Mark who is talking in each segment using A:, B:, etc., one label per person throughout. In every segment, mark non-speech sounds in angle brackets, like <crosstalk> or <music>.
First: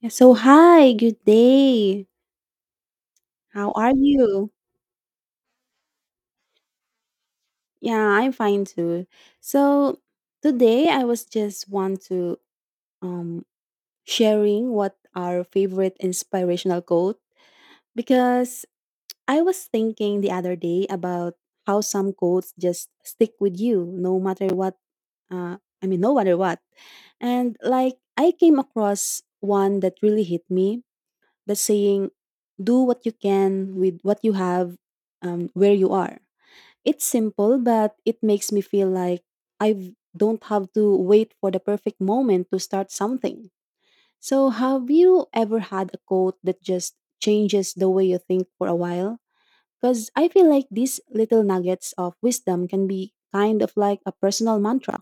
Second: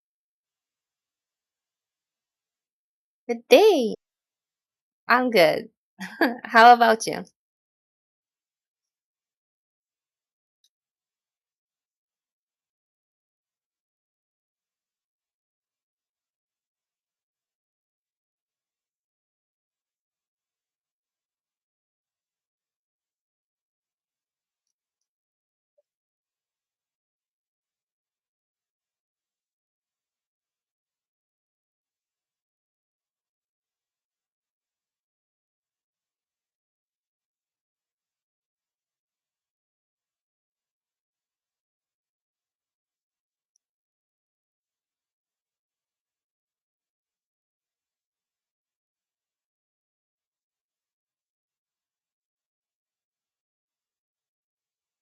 A: Yeah, so hi, good day.
B: Good
A: How are
B: day.
A: you?
B: I'm good. <laughs> How about you?
A: Yeah, I'm fine too. So today I was just want to um sharing what our favorite inspirational quote because I was thinking the other day about how some quotes just stick with you no matter what, no matter what. And like I came across one that really hit me, the saying, do what you can with what you have where you are. It's simple, but it makes me feel like I don't have to wait for the perfect moment to start something. So, have you ever had a quote that just changes the way you think for a while? Because I feel like these little nuggets of wisdom can be kind of like a personal mantra.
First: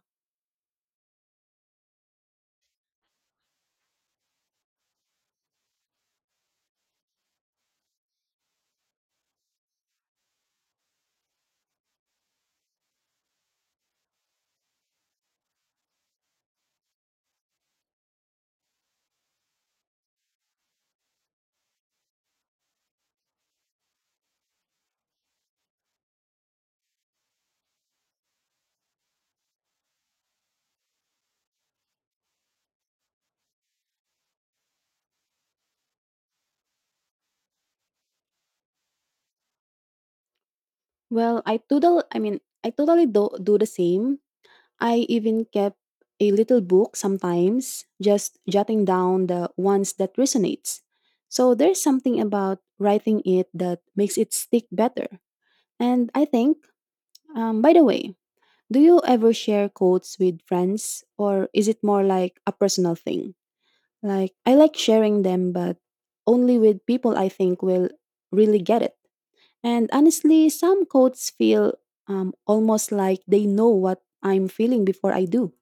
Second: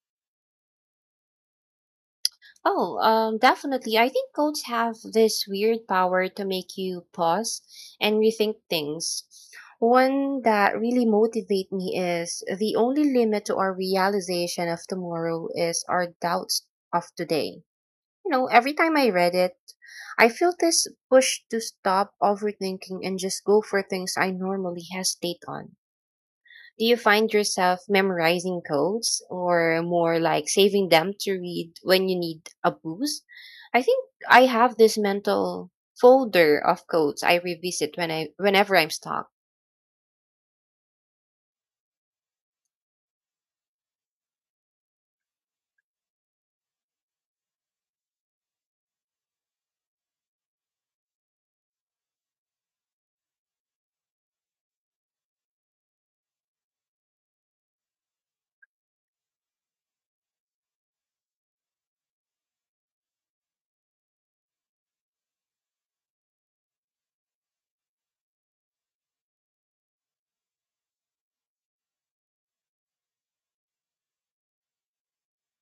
B: Oh, Definitely. I think goats have this weird power to make you pause and rethink things. One that really motivates me is the only limit to our realization of tomorrow is our doubts of today. You know, every time I read it, I feel this push to stop overthinking and just go for things I normally hesitate on. Do you find yourself memorizing codes or more like saving them to read when you need a boost? I think I have this mental folder of codes I revisit whenever I'm stuck.
A: Well, I totally do the same. I even kept a little book sometimes, just jotting down the ones that resonates. So there's something about writing it that makes it stick better. And I think, by the way, do you ever share quotes with friends, or is it more like a personal thing? Like, I like sharing them, but only with people I think will really get it. And honestly, some quotes feel almost like they know what I'm feeling before I do.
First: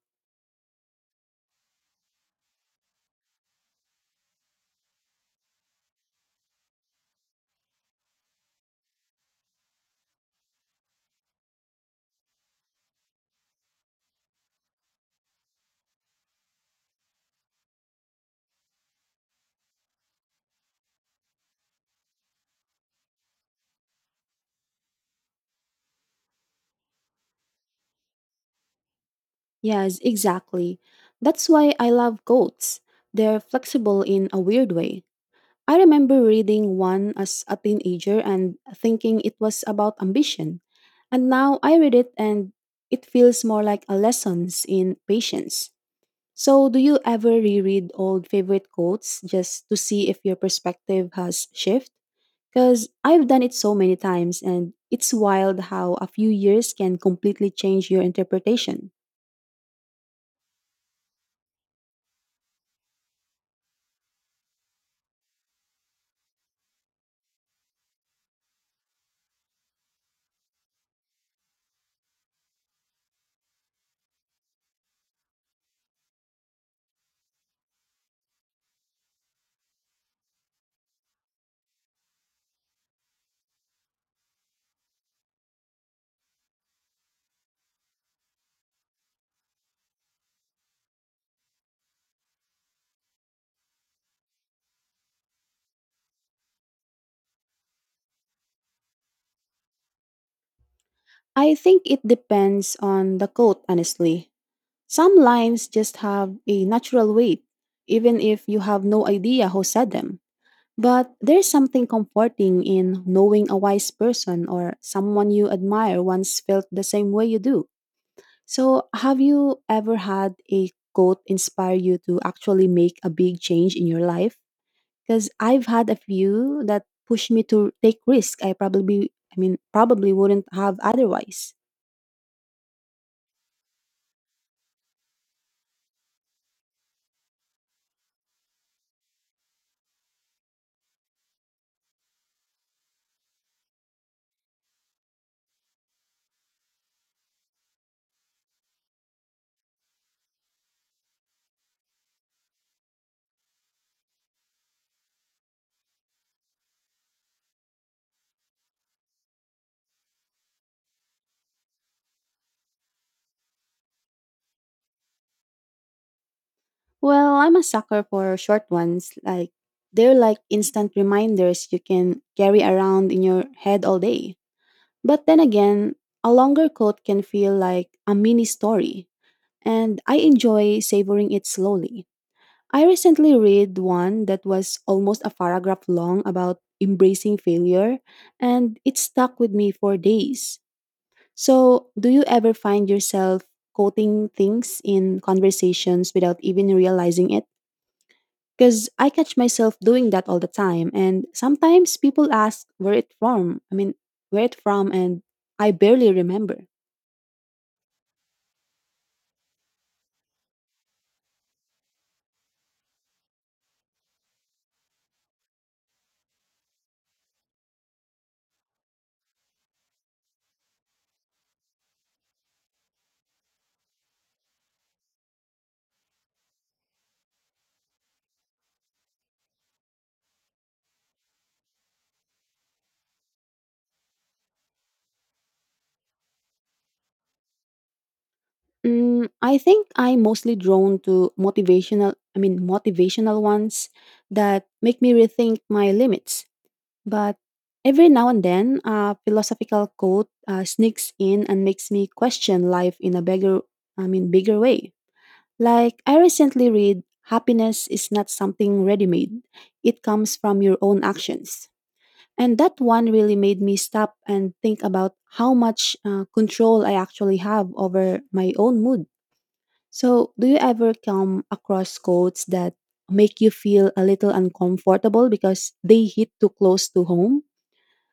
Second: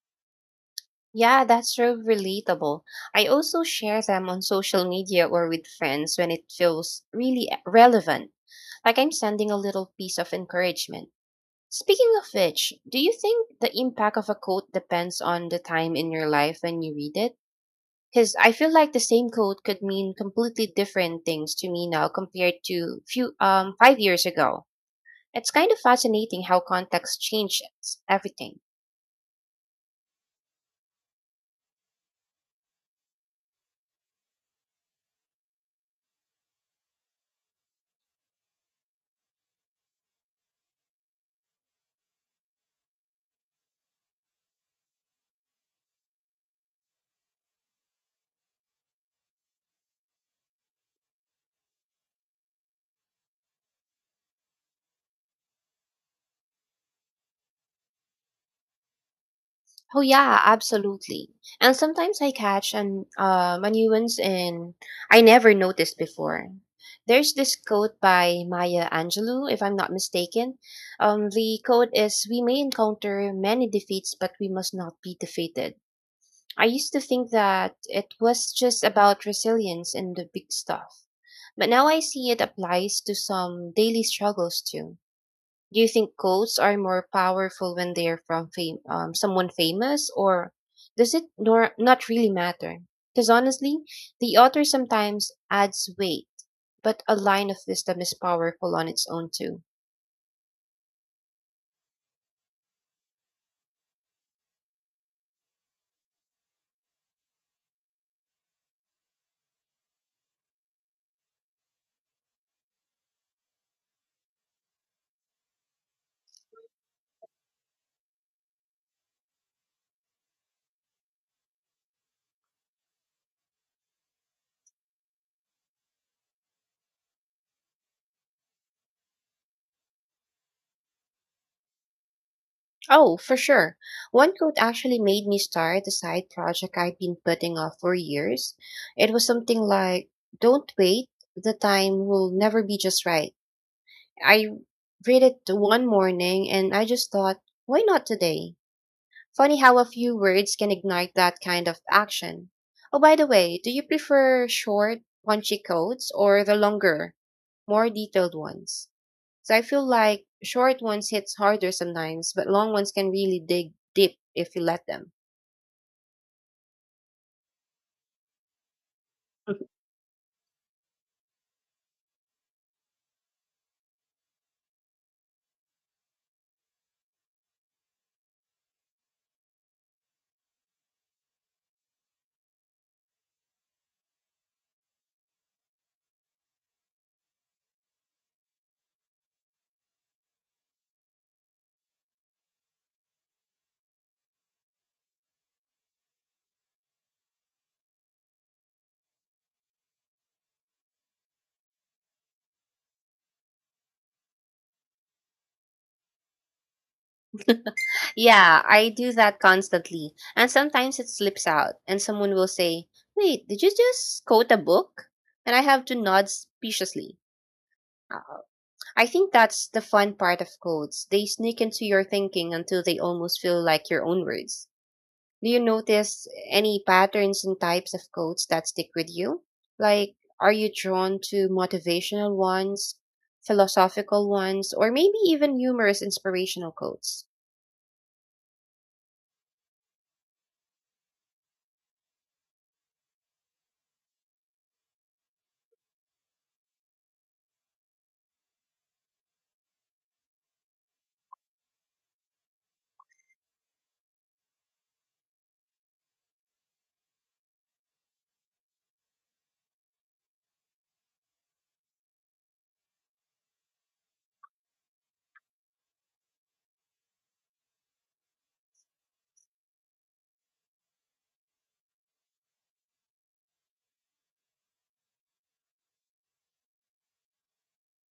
B: Yeah, that's so relatable. I also share them on social media or with friends when it feels really relevant, like I'm sending a little piece of encouragement. Speaking of which, do you think the impact of a quote depends on the time in your life when you read it? Because I feel like the same code could mean completely different things to me now compared to few 5 years ago. It's kind of fascinating how context changes everything.
A: Yes, exactly. That's why I love goats. They're flexible in a weird way. I remember reading one as a teenager and thinking it was about ambition. And now I read it and it feels more like a lessons in patience. So, do you ever reread old favorite quotes just to see if your perspective has shifted? Because I've done it so many times and it's wild how a few years can completely change your interpretation.
B: Oh yeah, absolutely. And sometimes I catch an a nuance in I never noticed before. There's this quote by Maya Angelou, if I'm not mistaken. The quote is, "We may encounter many defeats, but we must not be defeated." I used to think that it was just about resilience and the big stuff, but now I see it applies to some daily struggles too. Do you think quotes are more powerful when they're from someone famous, or does it not really matter? Because honestly, the author sometimes adds weight, but a line of wisdom is powerful on its own too.
A: I think it depends on the coat, honestly. Some lines just have a natural weight, even if you have no idea who said them. But there's something comforting in knowing a wise person or someone you admire once felt the same way you do. So, have you ever had a quote inspire you to actually make a big change in your life? Because I've had a few that pushed me to take risk I probably, I mean, probably wouldn't have otherwise.
B: Oh, for sure. One quote actually made me start a side project I'd been putting off for years. It was something like, don't wait, the time will never be just right. I read it one morning and I just thought, why not today? Funny how a few words can ignite that kind of action. Oh, by the way, do you prefer short, punchy quotes or the longer, more detailed ones? So I feel like short ones hits harder sometimes, but long ones can really dig deep if you let them.
A: Well, I'm a sucker for short ones. Like,
B: <laughs>
A: they're like instant reminders you can carry around in your head all day. But then again, a longer quote can feel like a mini story, and I enjoy savoring it slowly. I recently read one that was almost a paragraph long about embracing failure, and it stuck with me for days. So, do you ever find yourself quoting things in conversations without even realizing it? Because I catch myself doing that all the time. And sometimes people ask where it from, and I barely remember.
B: Yeah, I do that constantly. And sometimes it slips out, and someone will say, wait, did you just quote a book? And I have to nod speciously. Uh, I think that's the fun part of quotes. They sneak into your thinking until they almost feel like your own words. Do you notice any patterns and types of quotes that stick with you? Like, are you drawn to motivational ones, philosophical ones, or maybe even humorous inspirational quotes?
A: Mm, I think I'm mostly drawn to motivational ones that make me rethink my limits. But every now and then, a philosophical quote sneaks in and makes me question life in a bigger way. Like, I recently read, Happiness is not something ready made, it comes from your own actions. And that one really made me stop and think about how much control I actually have over my own mood. So, do you ever come across quotes that make you feel a little uncomfortable because they hit too close to home?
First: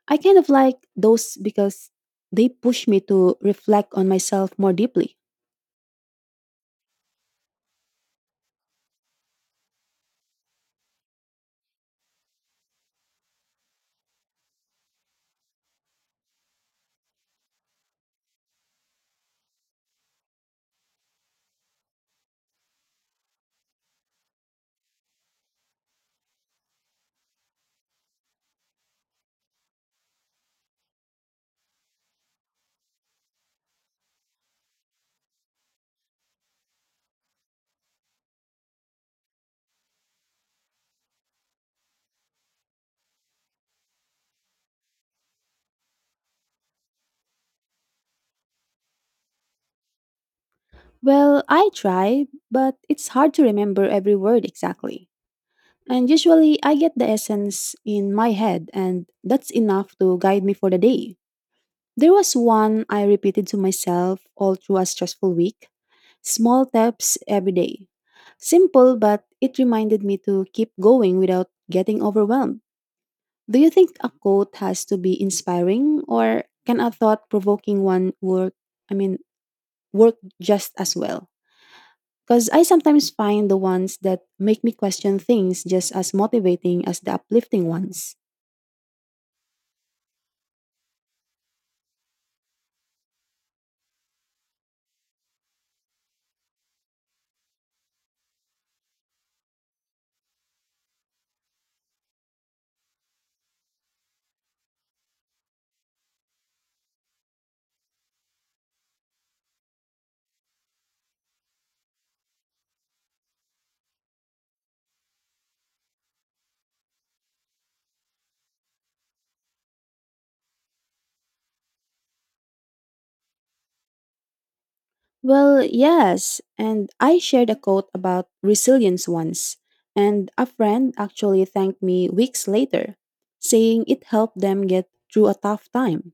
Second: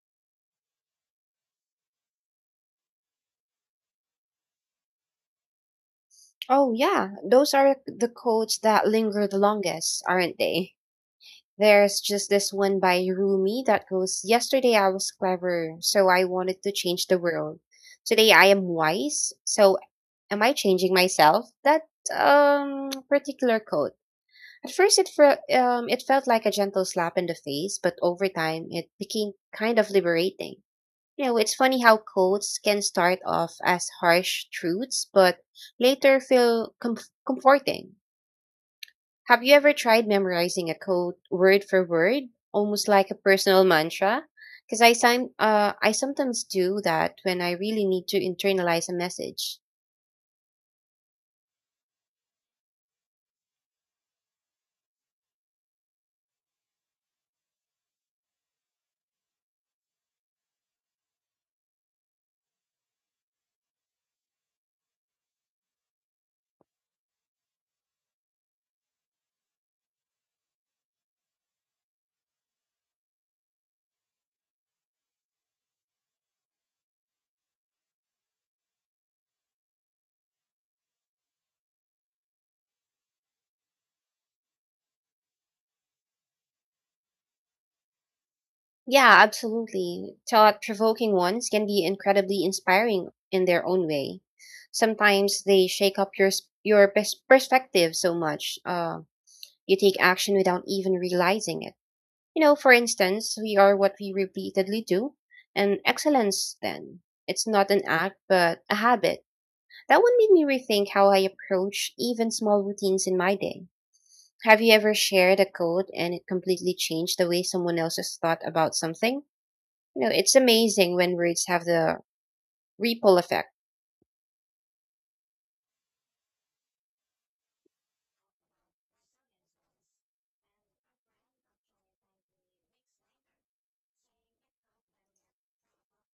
A: I kind of like those because they push me to reflect on myself more deeply.
B: Oh, yeah, those are the quotes that linger the longest, aren't they? There's just this one by Rumi that goes, yesterday I was clever, so I wanted to change the world. Today I am wise, so am I changing myself? That particular quote At first, it felt like a gentle slap in the face, but over time, it became kind of liberating. You know, it's funny how quotes can start off as harsh truths, but later feel comforting. Have you ever tried memorizing a quote word for word, almost like a personal mantra? Because I sometimes do that when I really need to internalize a message.
A: Well, I try, but it's hard to remember every word exactly. And usually I get the essence in my head, and that's enough to guide me for the day. There was one I repeated to myself all through a stressful week, small steps every day. Simple, but it reminded me to keep going without getting overwhelmed. Do you think a quote has to be inspiring, or can a thought provoking one I mean, work just as well? Because I sometimes find the ones that make me question things just as motivating as the uplifting ones.
B: Yeah, absolutely. Thought provoking ones can be incredibly inspiring in their own way. Sometimes they shake up your perspective so much, you take action without even realizing it. You know, for instance, we are what we repeatedly do, and excellence then. It's not an act, but a habit. That one made me rethink how I approach even small routines in my day. Have you ever shared a code and it completely changed the way someone else has thought about something? You know, it's amazing when words have the ripple effect.
A: Well, yes, and I shared a quote about resilience once, and a friend actually thanked me weeks later, saying it helped them get through a tough time.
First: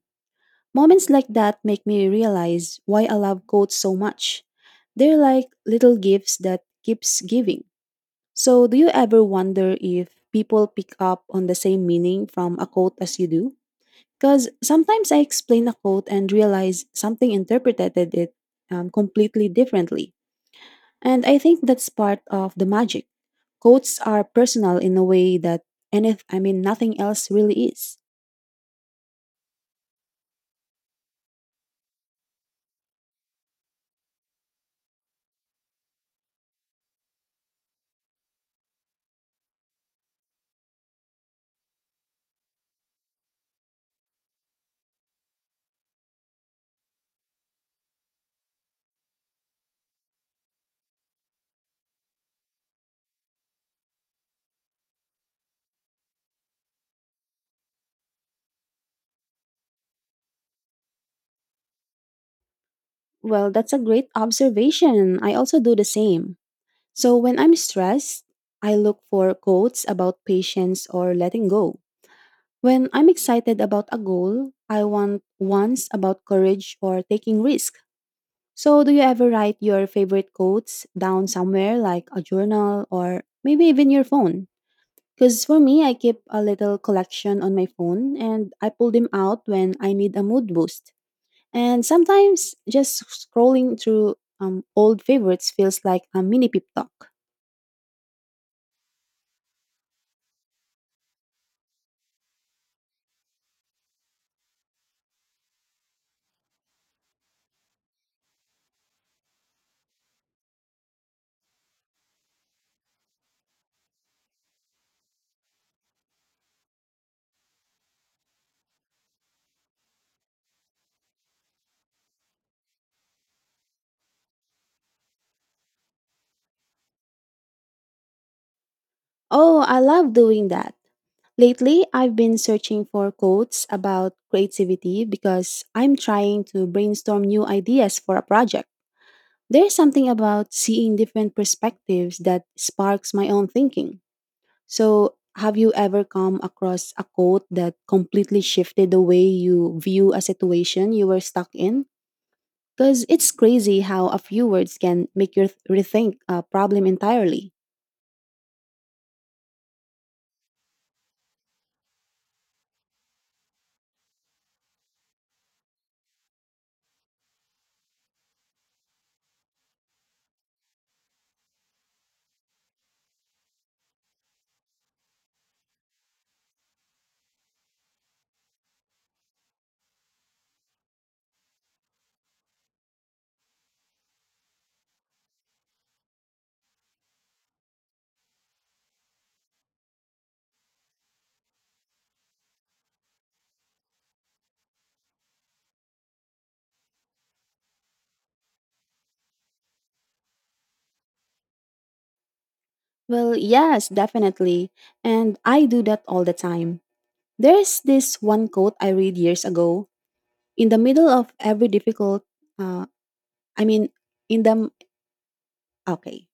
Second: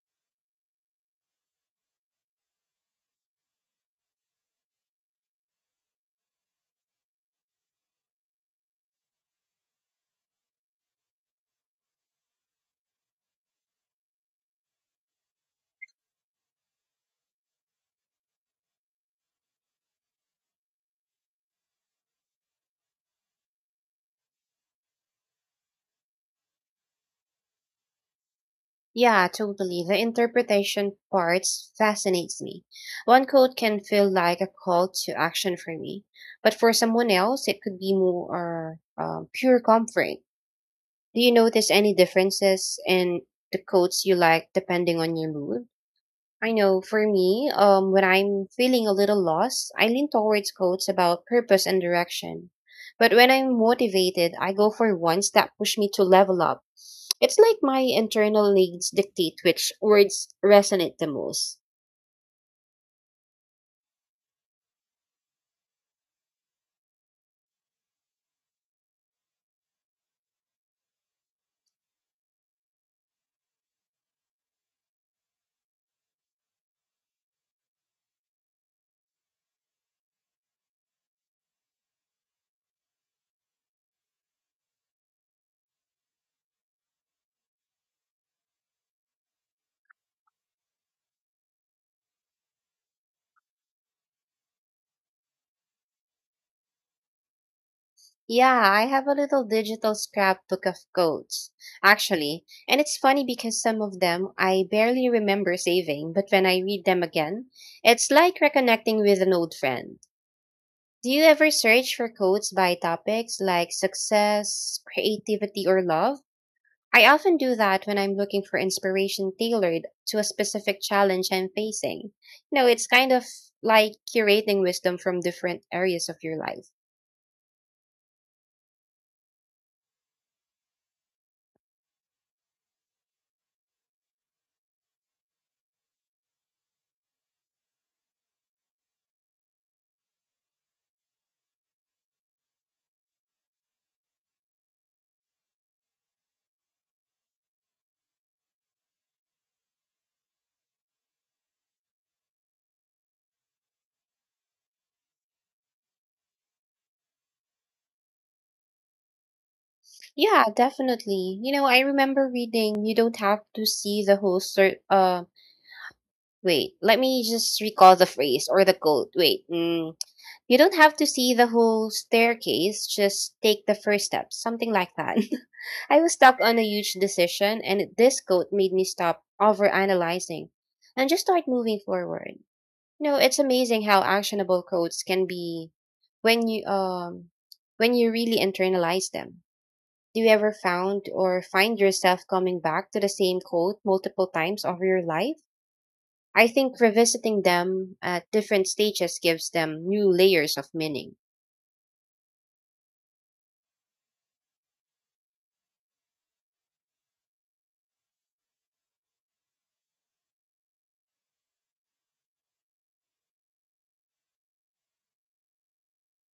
A: Moments like that make me realize why I love quotes so much. They're like little gifts that keeps giving. So, do you ever wonder if people pick up on the same meaning from a quote as you do? Because sometimes I explain a quote and realize something interpreted it completely differently. And I think that's part of the magic. Quotes are personal in a way that any I mean nothing else really is.
B: Yeah, totally. The interpretation parts fascinates me. One quote can feel like a call to action for me, but for someone else, it could be more pure comfort. Do you notice any differences in the quotes you like depending on your mood? I know for me, when I'm feeling a little lost, I lean towards quotes about purpose and direction. But when I'm motivated, I go for ones that push me to level up. It's like my internal needs dictate which words resonate the most.
A: Well, that's a great observation. I also do the same. So when I'm stressed, I look for quotes about patience or letting go. When I'm excited about a goal, I want ones about courage or taking risk. So, do you ever write your favorite quotes down somewhere like a journal or maybe even your phone? Because for me, I keep a little collection on my phone and I pull them out when I need a mood boost. And sometimes just scrolling through old favorites feels like a mini pep talk.
B: Yeah, I have a little digital scrapbook of quotes, actually. And it's funny because some of them I barely remember saving, but when I read them again, it's like reconnecting with an old friend. Do you ever search for quotes by topics like success, creativity, or love? I often do that when I'm looking for inspiration tailored to a specific challenge I'm facing. You know, it's kind of like curating wisdom from different areas of your life.
A: Oh, I love doing that. Lately, I've been searching for quotes about creativity because I'm trying to brainstorm new ideas for a project. There's something about seeing different perspectives that sparks my own thinking. So, have you ever come across a quote that completely shifted the way you view a situation you were stuck in? Because it's crazy how a few words can make you rethink a problem entirely.
B: Yeah, definitely. You know, I remember reading you don't have to see wait, let me just recall the phrase or the quote. Wait. You don't have to see the whole staircase, just take the first step, something like that. <laughs> I was stuck on a huge decision, and this quote made me stop overanalyzing and just start moving forward. You know, it's amazing how actionable quotes can be when you um when you really internalize them. Do you ever found or find yourself coming back to the same quote multiple times over your life? I think revisiting them at different stages gives them new layers of meaning.
A: Well, yes, definitely. And I do that all the time. There's this one quote I read years ago. In the middle of every difficult, uh, I mean, in the, okay,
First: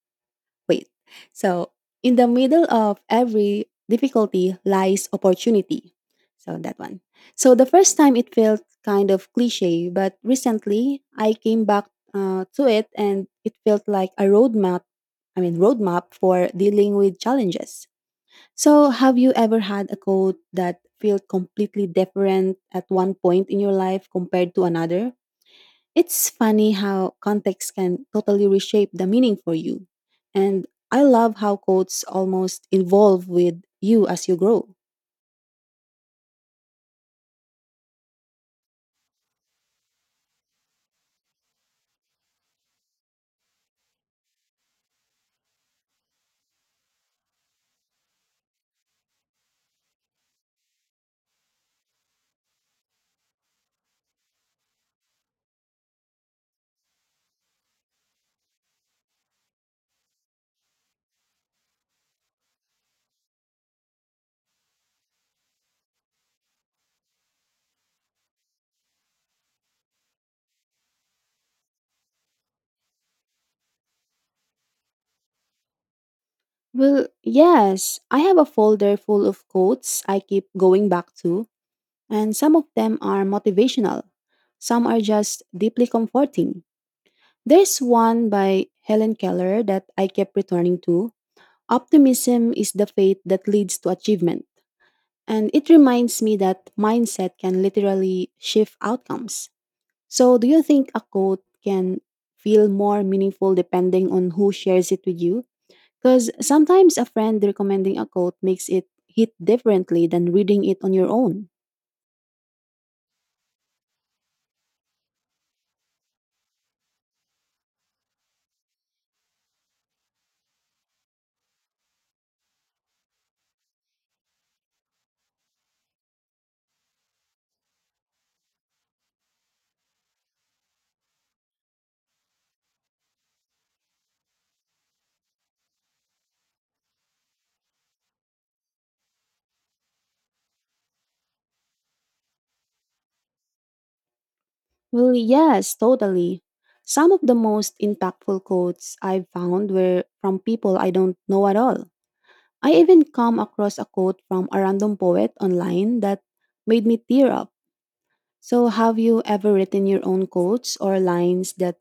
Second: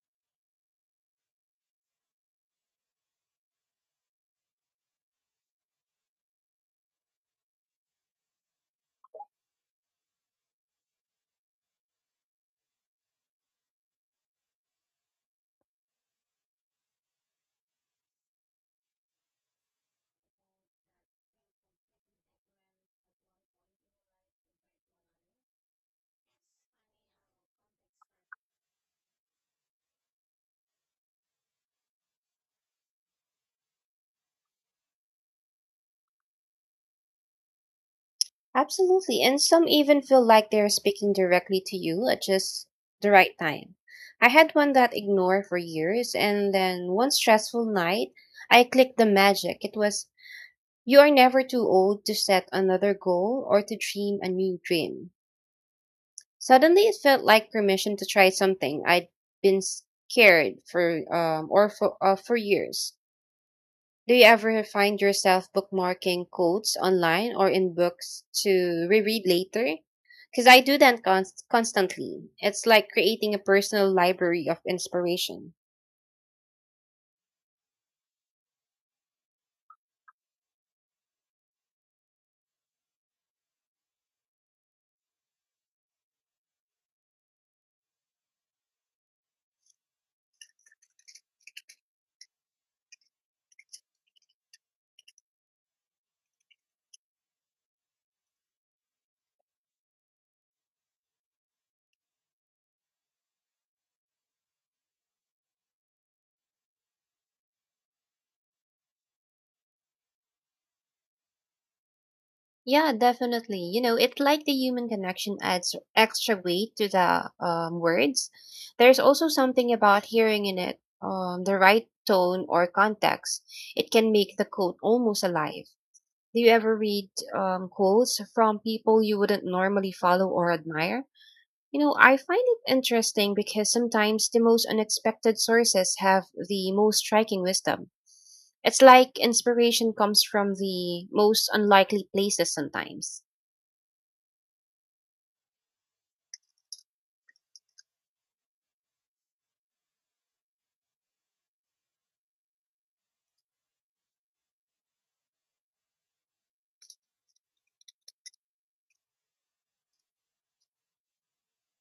A: Wait. So, In the middle of every difficulty lies opportunity. So, that one. So, the first time it felt kind of cliche, but recently I came back to it and it felt like a roadmap for dealing with challenges. So, have you ever had a quote that felt completely different at one point in your life compared to another? It's funny how context can totally reshape the meaning for you. And I love how quotes almost evolve with you as you grow.
B: Absolutely. And some even feel like they're speaking directly to you at just the right time. I had one that ignored for years, and then one stressful night, I clicked the magic. It was, you are never too old to set another goal or to dream a new dream. Suddenly, it felt like permission to try something I'd been scared for years. Do you ever find yourself bookmarking quotes online or in books to reread later? Because I do that constantly. It's like creating a personal library of inspiration.
A: Well, yes, I have a folder full of quotes I keep going back to, and some of them are motivational. Some are just deeply comforting. There's one by Helen Keller that I kept returning to, Optimism is the faith that leads to achievement. And it reminds me that mindset can literally shift outcomes. So, do you think a quote can feel more meaningful depending on who shares it with you? Because sometimes a friend recommending a quote makes it hit differently than reading it on your own.
B: Yeah, definitely. You know, it's like the human connection adds extra weight to the words. There's also something about hearing in it the right tone or context. It can make the quote almost alive. Do you ever read quotes from people you wouldn't normally follow or admire? You know, I find it interesting because sometimes the most unexpected sources have the most striking wisdom. It's like inspiration comes from the most unlikely places sometimes.
A: Well, yes, totally. Some of the most impactful quotes I've found were from people I don't know at all. I even come across a quote from a random poet online that made me tear up. So, have you ever written your own quotes or lines that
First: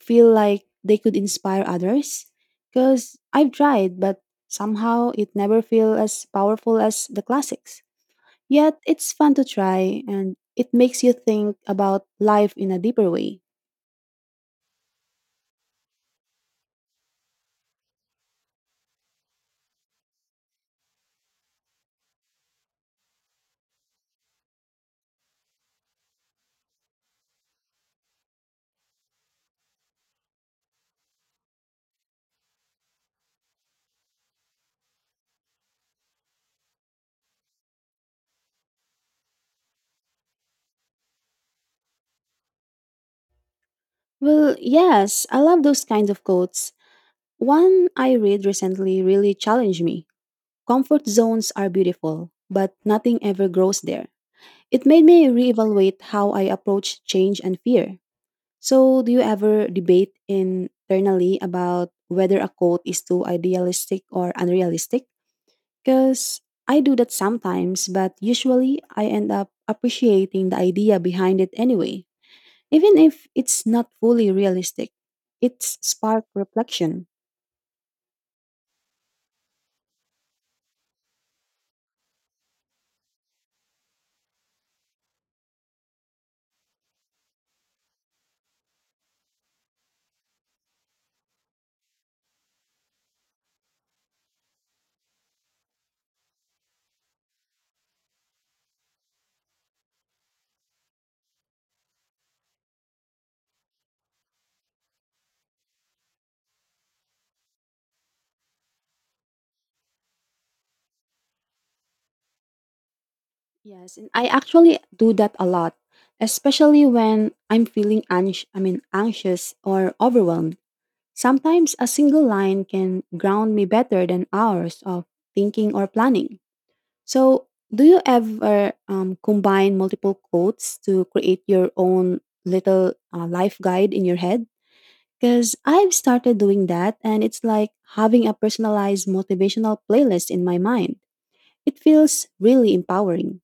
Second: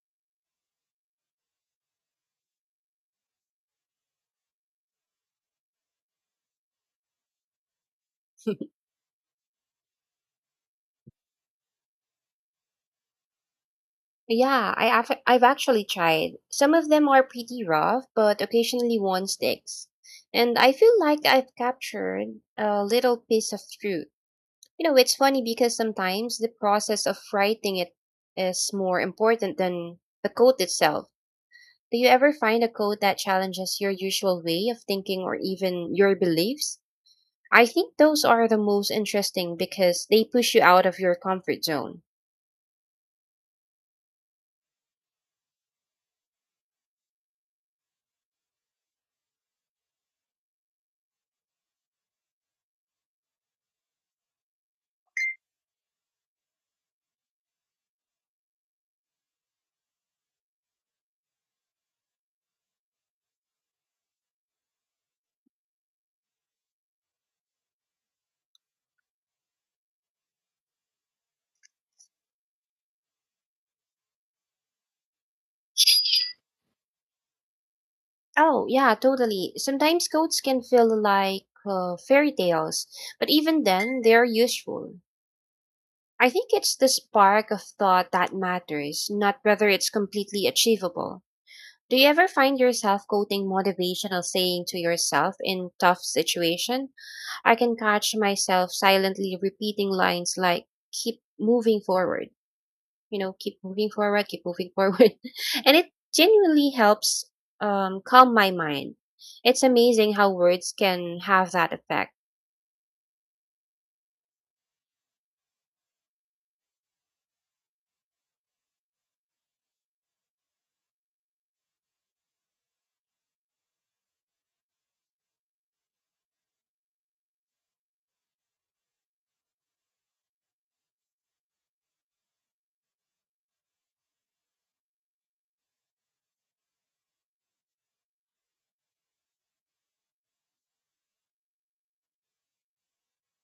A: feel like they could inspire others? Because I've tried, but somehow it never feels as powerful as the classics.
B: <laughs>
A: Yet, it's fun to try and it makes you think about life in a deeper way.
B: I've actually tried. Some of them are pretty rough, but occasionally one sticks. And I feel like I've captured a little piece of truth. You know, it's funny because sometimes the process of writing it is more important than the code itself. Do you ever find a code that challenges your usual way of thinking or even your beliefs? I think those are the most interesting because they push you out of your comfort zone.
A: Well, yes, I love those kinds of quotes. One I read recently really challenged me. Comfort zones are beautiful, but nothing ever grows there. It made me reevaluate how I approach change and fear. So, do you ever debate internally about whether a quote is too idealistic or unrealistic? Because I do that sometimes, but usually I end up appreciating the idea behind it anyway, even if it's not fully realistic. It's spark reflection.
B: Oh, yeah, totally. Sometimes codes can feel like fairy tales, but even then, they're useful. I think it's the spark of thought that matters, not whether it's completely achievable. Do you ever find yourself quoting motivational saying to yourself in tough situation? I can catch myself silently repeating lines like keep moving forward. You know, keep moving forward, keep moving <laughs> forward. And it genuinely helps calm my mind. It's amazing how words can have that effect.
A: Yes, and I actually do that a lot, especially when I'm feeling anxious or overwhelmed. Sometimes a single line can ground me better than hours of thinking or planning. So, do you ever combine multiple quotes to create your own little life guide in your head? Because I've started doing that, and it's like having a personalized motivational playlist in my mind. It feels really empowering.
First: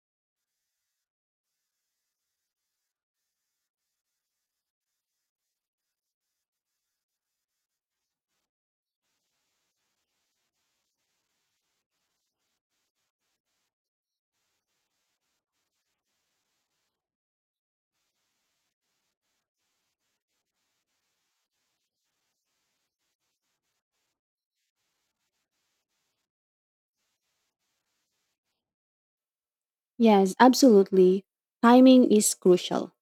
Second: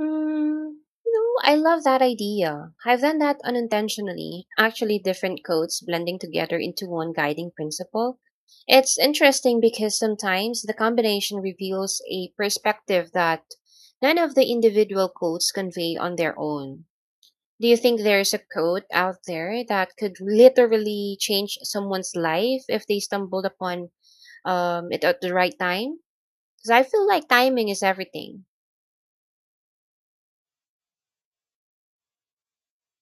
B: Mm, no, I love that idea. I've done that unintentionally. Actually, different codes blending together into one guiding principle. It's interesting because sometimes the combination reveals a perspective that none of the individual codes convey on their own. Do you think there's a code out there that could literally change someone's life if they stumbled upon it at the right time? Because I feel like timing is everything.
A: Yes, absolutely. Timing is crucial.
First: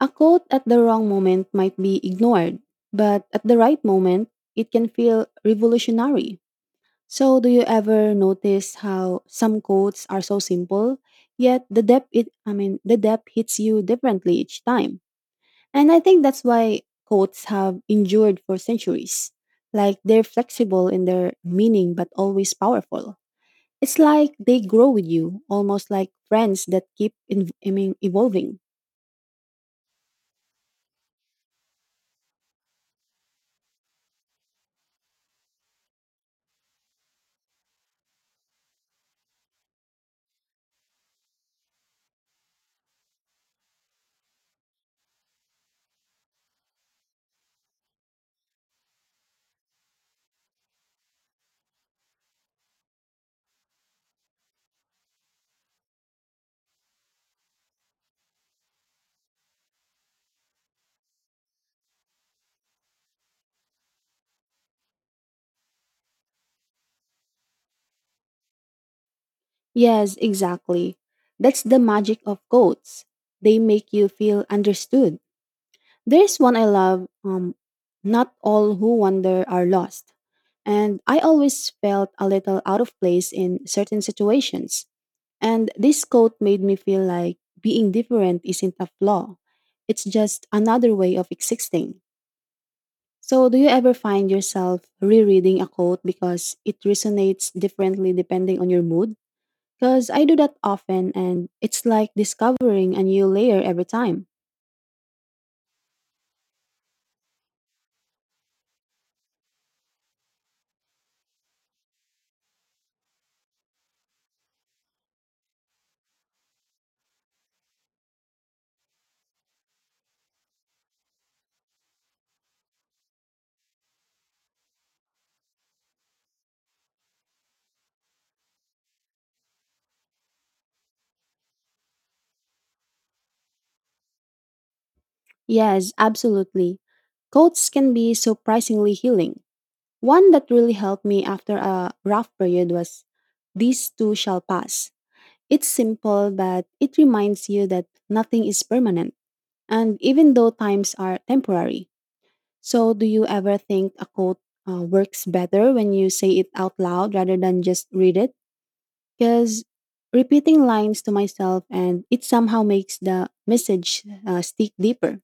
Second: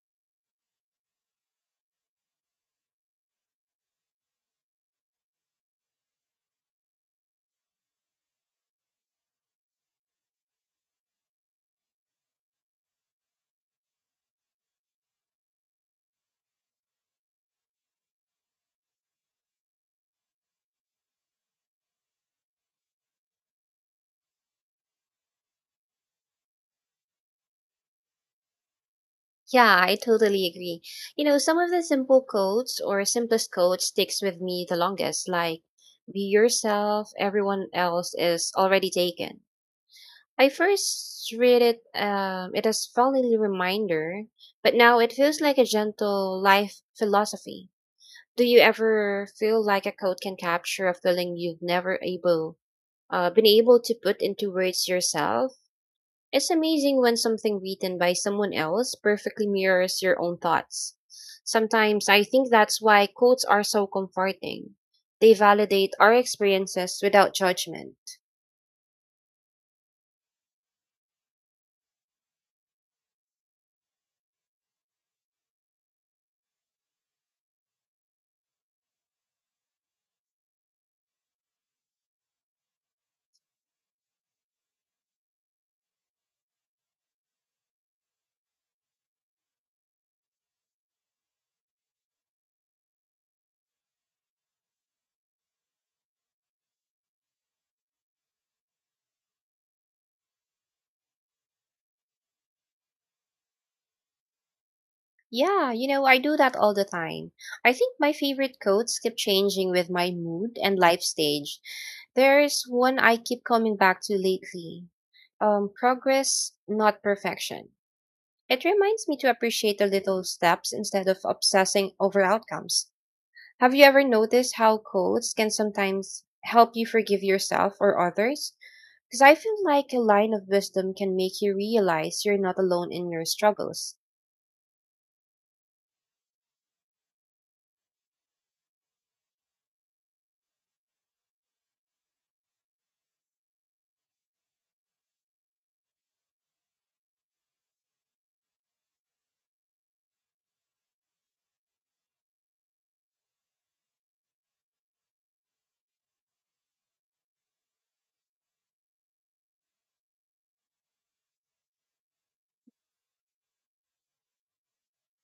A: A quote at the wrong moment might be ignored, but at the right moment, it can feel revolutionary. So, do you ever notice how some quotes are so simple, yet the depth it I mean, the depth hits you differently each time? And I think that's why quotes have endured for centuries. Like they're flexible in their meaning but always powerful. It's like they grow with you, almost like friends that keep in, I mean, evolving.
B: Yeah, I totally agree. You know, some of the simplest quotes sticks with me the longest, like be yourself, everyone else is already taken. I first read it it as friendly reminder, but now it feels like a gentle life philosophy. Do you ever feel like a quote can capture a feeling you've never able been able to put into words yourself? It's amazing when something written by someone else perfectly mirrors your own thoughts. Sometimes I think that's why quotes are so comforting. They validate our experiences without judgment.
A: Yes, exactly. That's the magic of quotes. They make you feel understood. There's one I love, not all who wander are lost. And I always felt a little out of place in certain situations. And this quote made me feel like being different isn't a flaw. It's just another way of existing. So, do you ever find yourself rereading a quote because it resonates differently depending on your mood? Because I do that often, and it's like discovering a new layer every time.
B: Yeah, you know, I do that all the time. I think my favorite quotes keep changing with my mood and life stage. There's one I keep coming back to lately. Progress, not perfection. It reminds me to appreciate the little steps instead of obsessing over outcomes. Have you ever noticed how quotes can sometimes help you forgive yourself or others? Because I feel like a line of wisdom can make you realize you're not alone in your struggles.
A: Yes, absolutely. Quotes can be surprisingly healing. One that really helped me after a rough period was "These too Shall Pass." It's simple, but it reminds you that nothing is permanent, and even though times are temporary. So, do you ever think a quote works better when you say it out loud rather than just read it? Because repeating lines to myself and it somehow makes the message stick deeper.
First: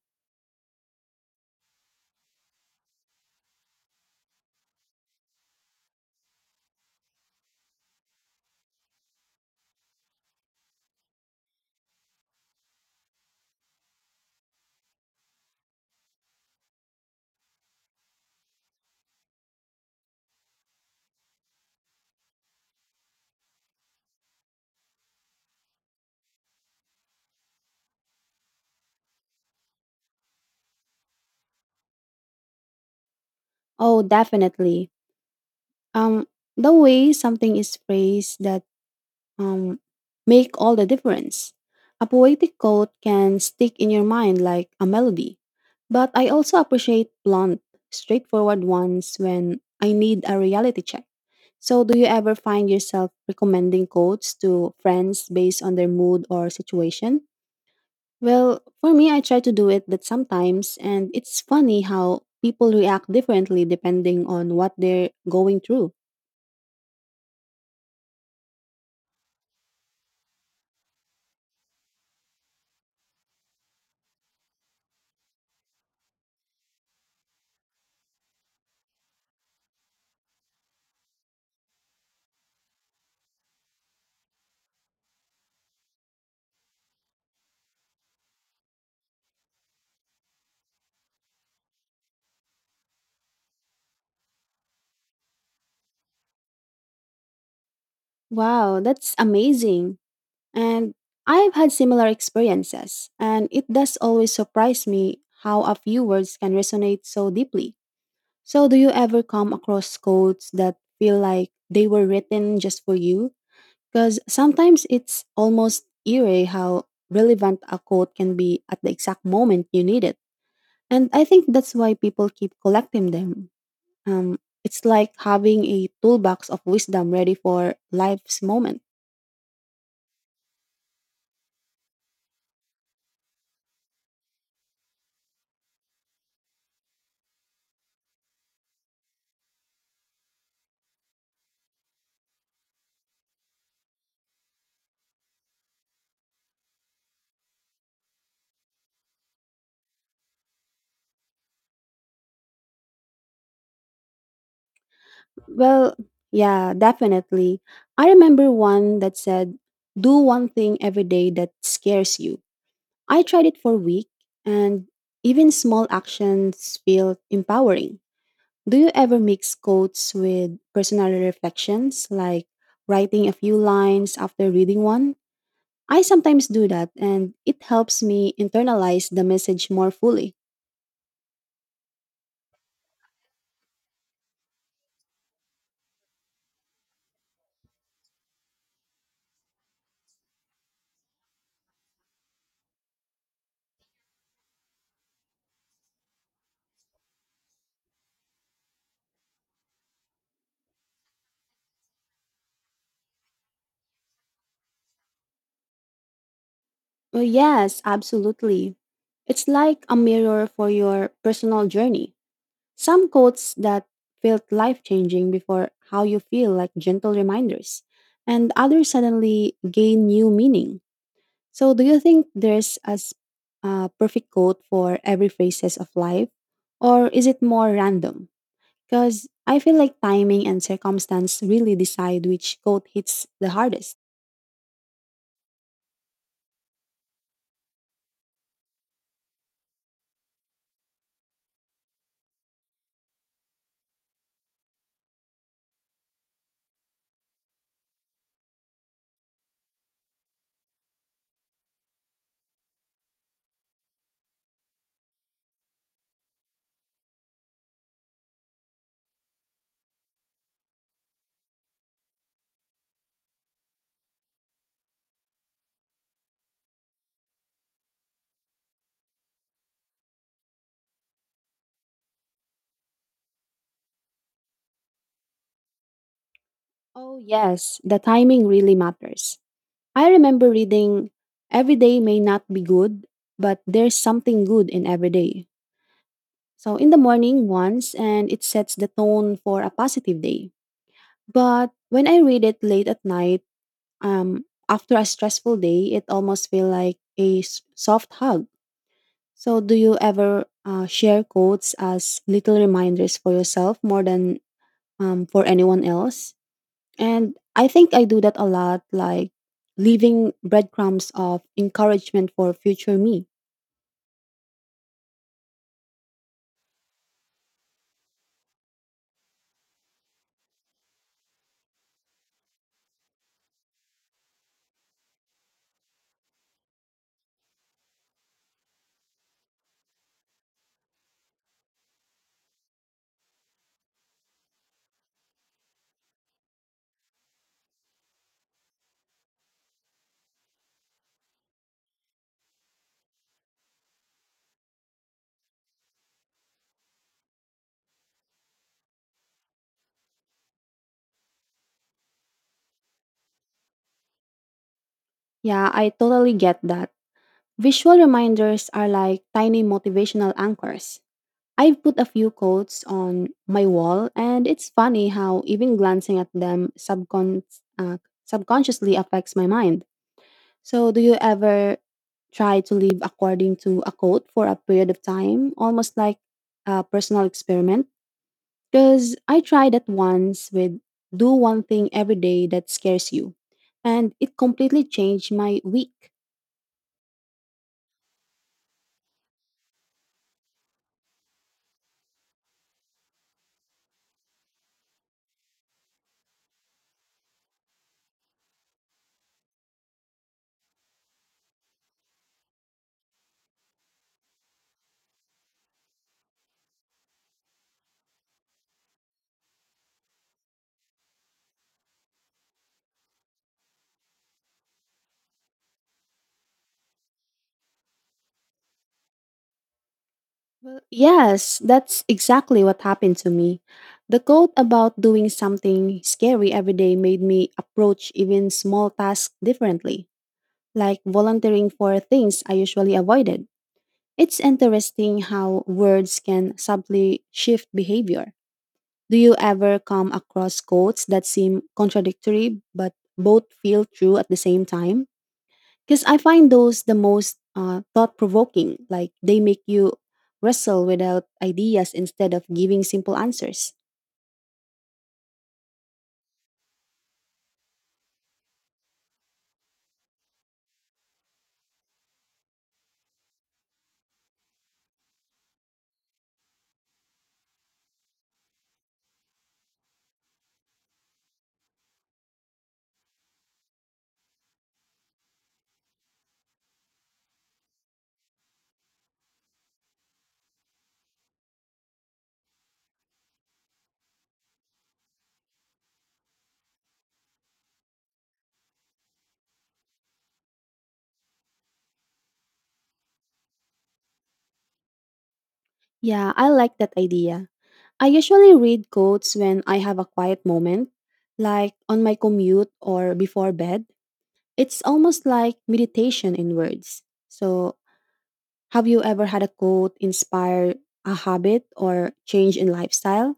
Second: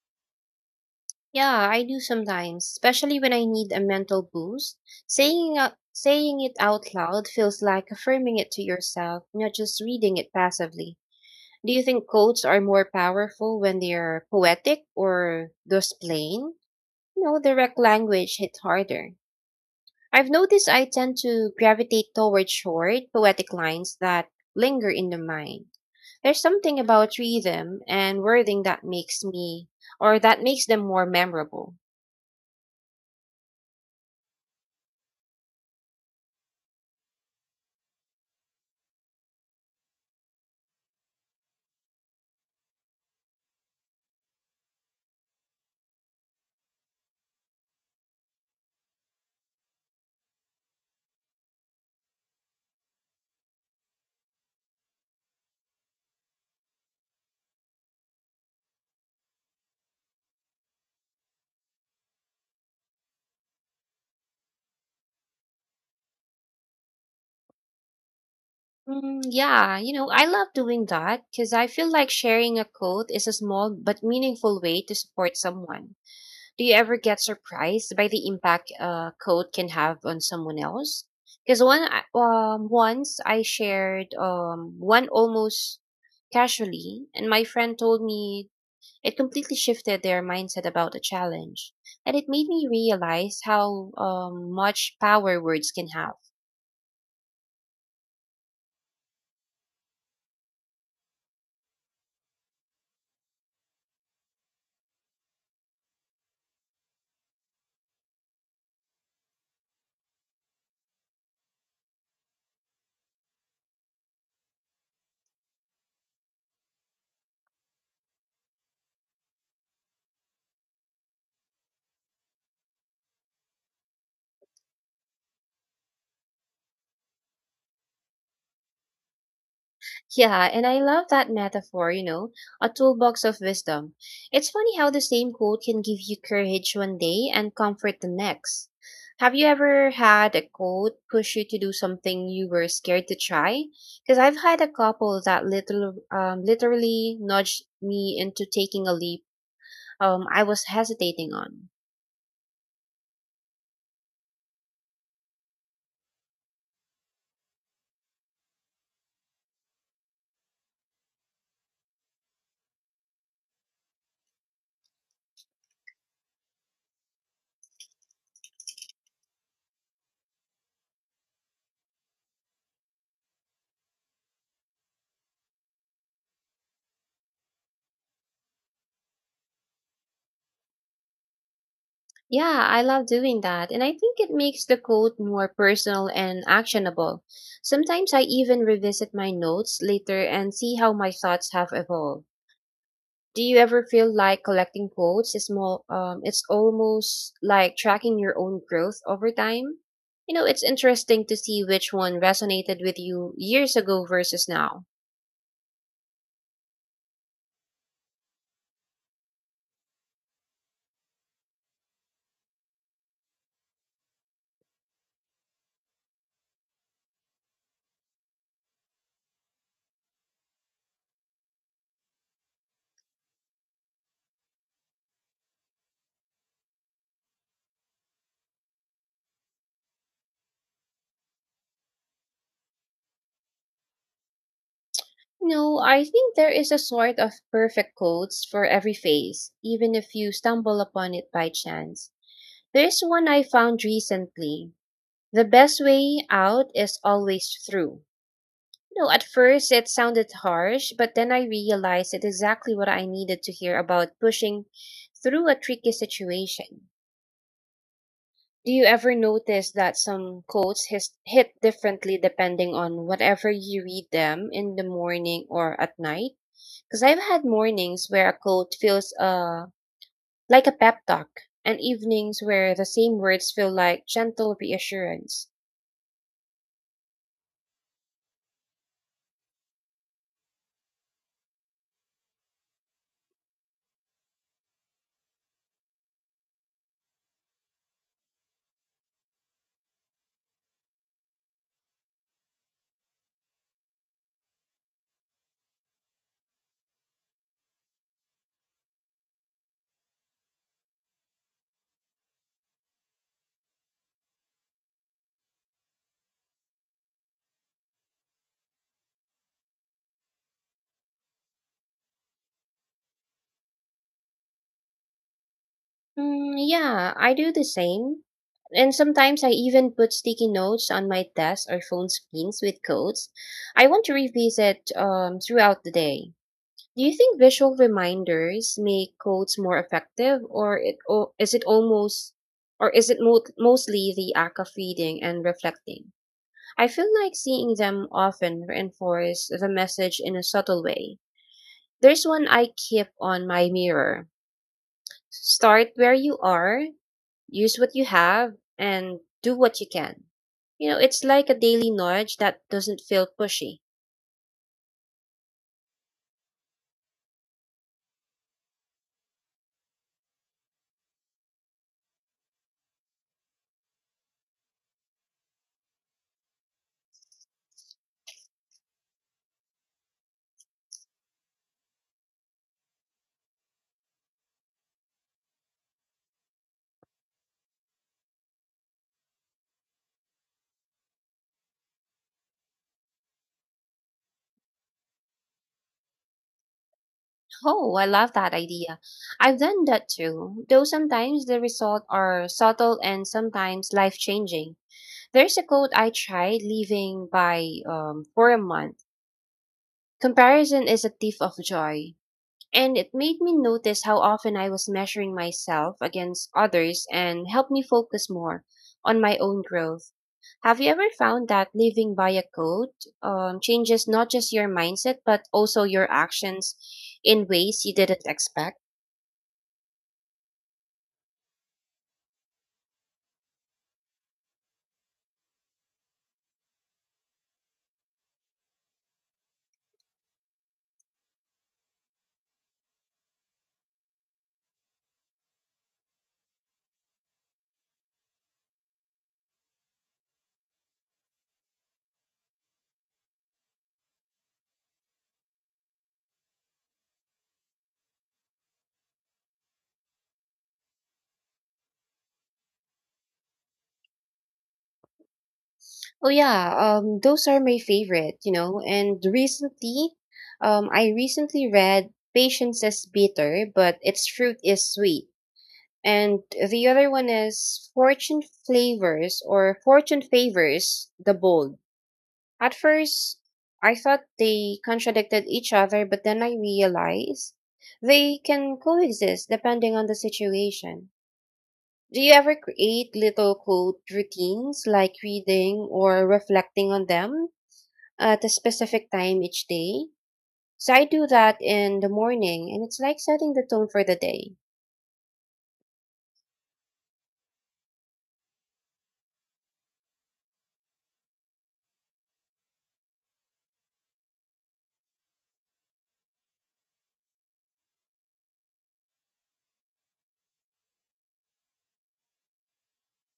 B: Yeah, I do sometimes, especially when I need a mental boost. Saying it out loud feels like affirming it to yourself, not just reading it passively. Do you think quotes are more powerful when they are poetic or just plain? You know, direct language hit harder. I've noticed I tend to gravitate toward short, poetic lines that linger in the mind. There's something about rhythm and wording that makes me, or that makes them more memorable.
A: Oh, definitely. Um, the way something is phrased that um make all the difference. A poetic quote can stick in your mind like a melody, but I also appreciate blunt, straightforward ones when I need a reality check. So, do you ever find yourself recommending quotes to friends based on their mood or situation? Well, for me, I try to do it but sometimes, and it's funny how people react differently depending on what they're going through.
B: Mm, yeah, you know, I love doing that because I feel like sharing a quote is a small but meaningful way to support someone. Do you ever get surprised by the impact a coat can have on someone else? Once I shared one almost casually, and my friend told me it completely shifted their mindset about the challenge, and it made me realize how much power words can have.
A: Wow, that's amazing. And I've had similar experiences, and it does always surprise me how a few words can resonate so deeply. So, do you ever come across quotes that feel like they were written just for you? Because sometimes it's almost eerie how relevant a quote can be at the exact moment you need it. And I think that's why people keep collecting them. Um, it's like having a toolbox of wisdom ready for life's moment.
B: Yeah, and I love that metaphor, you know, a toolbox of wisdom. It's funny how the same quote can give you courage one day and comfort the next. Have you ever had a quote push you to do something you were scared to try? Because I've had a couple that literally nudged me into taking a leap I was hesitating on.
A: Well, yeah, definitely. I remember one that said, "Do one thing every day that scares you." I tried it for a week, and even small actions feel empowering. Do you ever mix quotes with personal reflections, like writing a few lines after reading one? I sometimes do that, and it helps me internalize the message more fully.
B: Yeah, I love doing that. And I think it makes the quote more personal and actionable. Sometimes I even revisit my notes later and see how my thoughts have evolved. Do you ever feel like collecting quotes is it's almost like tracking your own growth over time? You know, it's interesting to see which one resonated with you years ago versus now.
A: Oh, yes, absolutely. It's like a mirror for your personal journey. Some quotes that felt life changing before how you feel, like gentle reminders, and others suddenly gain new meaning. So, do you think there's a a perfect quote for every phases of life, or is it more random? Because I feel like timing and circumstance really decide which quote hits the hardest.
B: No, I think there is a sort of perfect quotes for every phase, even if you stumble upon it by chance. There's one I found recently. The best way out is always through. You know, at first it sounded harsh, but then I realized it's exactly what I needed to hear about pushing through a tricky situation. Do you ever notice that some hit differently depending on whatever you read them in the morning or at night? Because I've had mornings where a quote feels like a pep talk, and evenings where the same words feel like gentle reassurance.
A: Oh, yes, the timing really matters. I remember reading, "Every day may not be good, but there's something good in every day." So in the morning once, and it sets the tone for a positive day. But when I read it late at night, after a stressful day, it almost feels like a soft hug. So, do you ever share quotes as little reminders for yourself more than for anyone else? And I think I do that a lot, like leaving breadcrumbs of encouragement for future me.
B: Mm, yeah, I do the same. And sometimes I even put sticky notes on my desk or phone screens with codes I want to revisit throughout the day. Do you think visual reminders make codes more effective, or it or is it almost, or is it mostly the act of reading and reflecting? I feel like seeing them often reinforce the message in a subtle way. There's one I keep on my mirror. Start where you are. Use what you have and do what you can. You know, it's like a daily nudge that doesn't feel pushy.
A: Yeah, I totally get that. Visual reminders are like tiny motivational anchors. I've put a few quotes on my wall, and it's funny how even glancing at them uh, subconsciously affects my mind. So, do you ever try to live according to a code for a period of time, almost like a personal experiment? Because I tried that once with "do one thing every day that scares you," and it completely changed my week.
B: Oh, I love that idea. I've done that too, though sometimes the results are subtle and sometimes life changing. There's a quote I tried leaving by for a month. Comparison is a thief of joy. And it made me notice how often I was measuring myself against others and helped me focus more on my own growth. Have you ever found that living by a code changes not just your mindset, but also your actions in ways you didn't expect?
A: Well, yes, that's exactly what happened to me. The code about doing something scary every day made me approach even small tasks differently, like volunteering for things I usually avoided. It's interesting how words can subtly shift behavior. Do you ever come across quotes that seem contradictory but both feel true at the same time? Because I find those the most thought provoking, like they make you wrestle without ideas instead of giving simple answers.
B: Oh, yeah, those are my favorite, you know. I recently read, Patience is Bitter, but Its Fruit is Sweet. And the other one is fortune flavors or fortune favors the bold. At first, I thought they contradicted each other, but then I realized they can coexist depending on the situation. Do you ever create little quote routines like reading or reflecting on them at a specific time each day? So I do that in the morning, and it's like setting the tone for the day.
A: Yeah, I like that idea. I usually read quotes when I have a quiet moment, like on my commute or before bed. It's almost like meditation in words. So, have you ever had a quote inspire a habit or change in lifestyle?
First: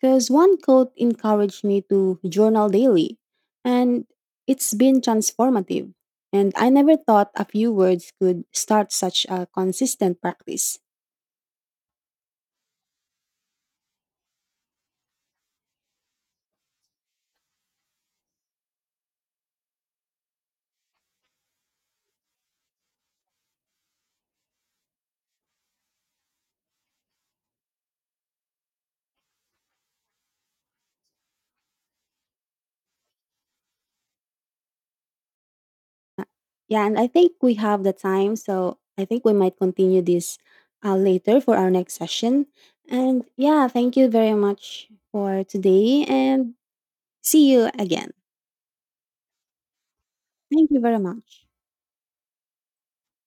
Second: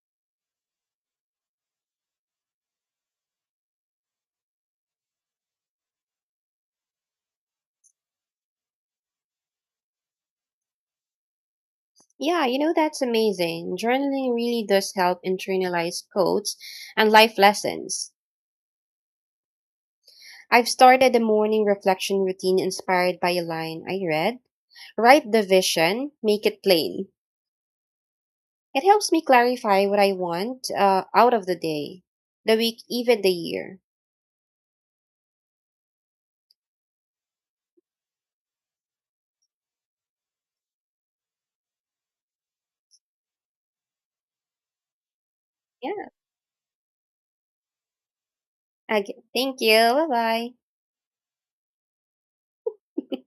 A: Because one quote encouraged me to journal daily, and it's been transformative. And I never thought a few words could start such a consistent practice.
B: Yeah, you know, that's amazing. Journaling really does help internalize quotes and life lessons. I've started a morning reflection routine inspired by a line I read. Write the vision, make it plain. It helps me clarify what I want out of the day, the week, even the year.
A: Yeah, and I think we have the time, so I think we might continue this later for our next session. And yeah, thank you very much for today.
B: Yeah,
A: And see you again.
B: okay. Thank you. Bye
A: Thank you very much.
B: bye. <laughs>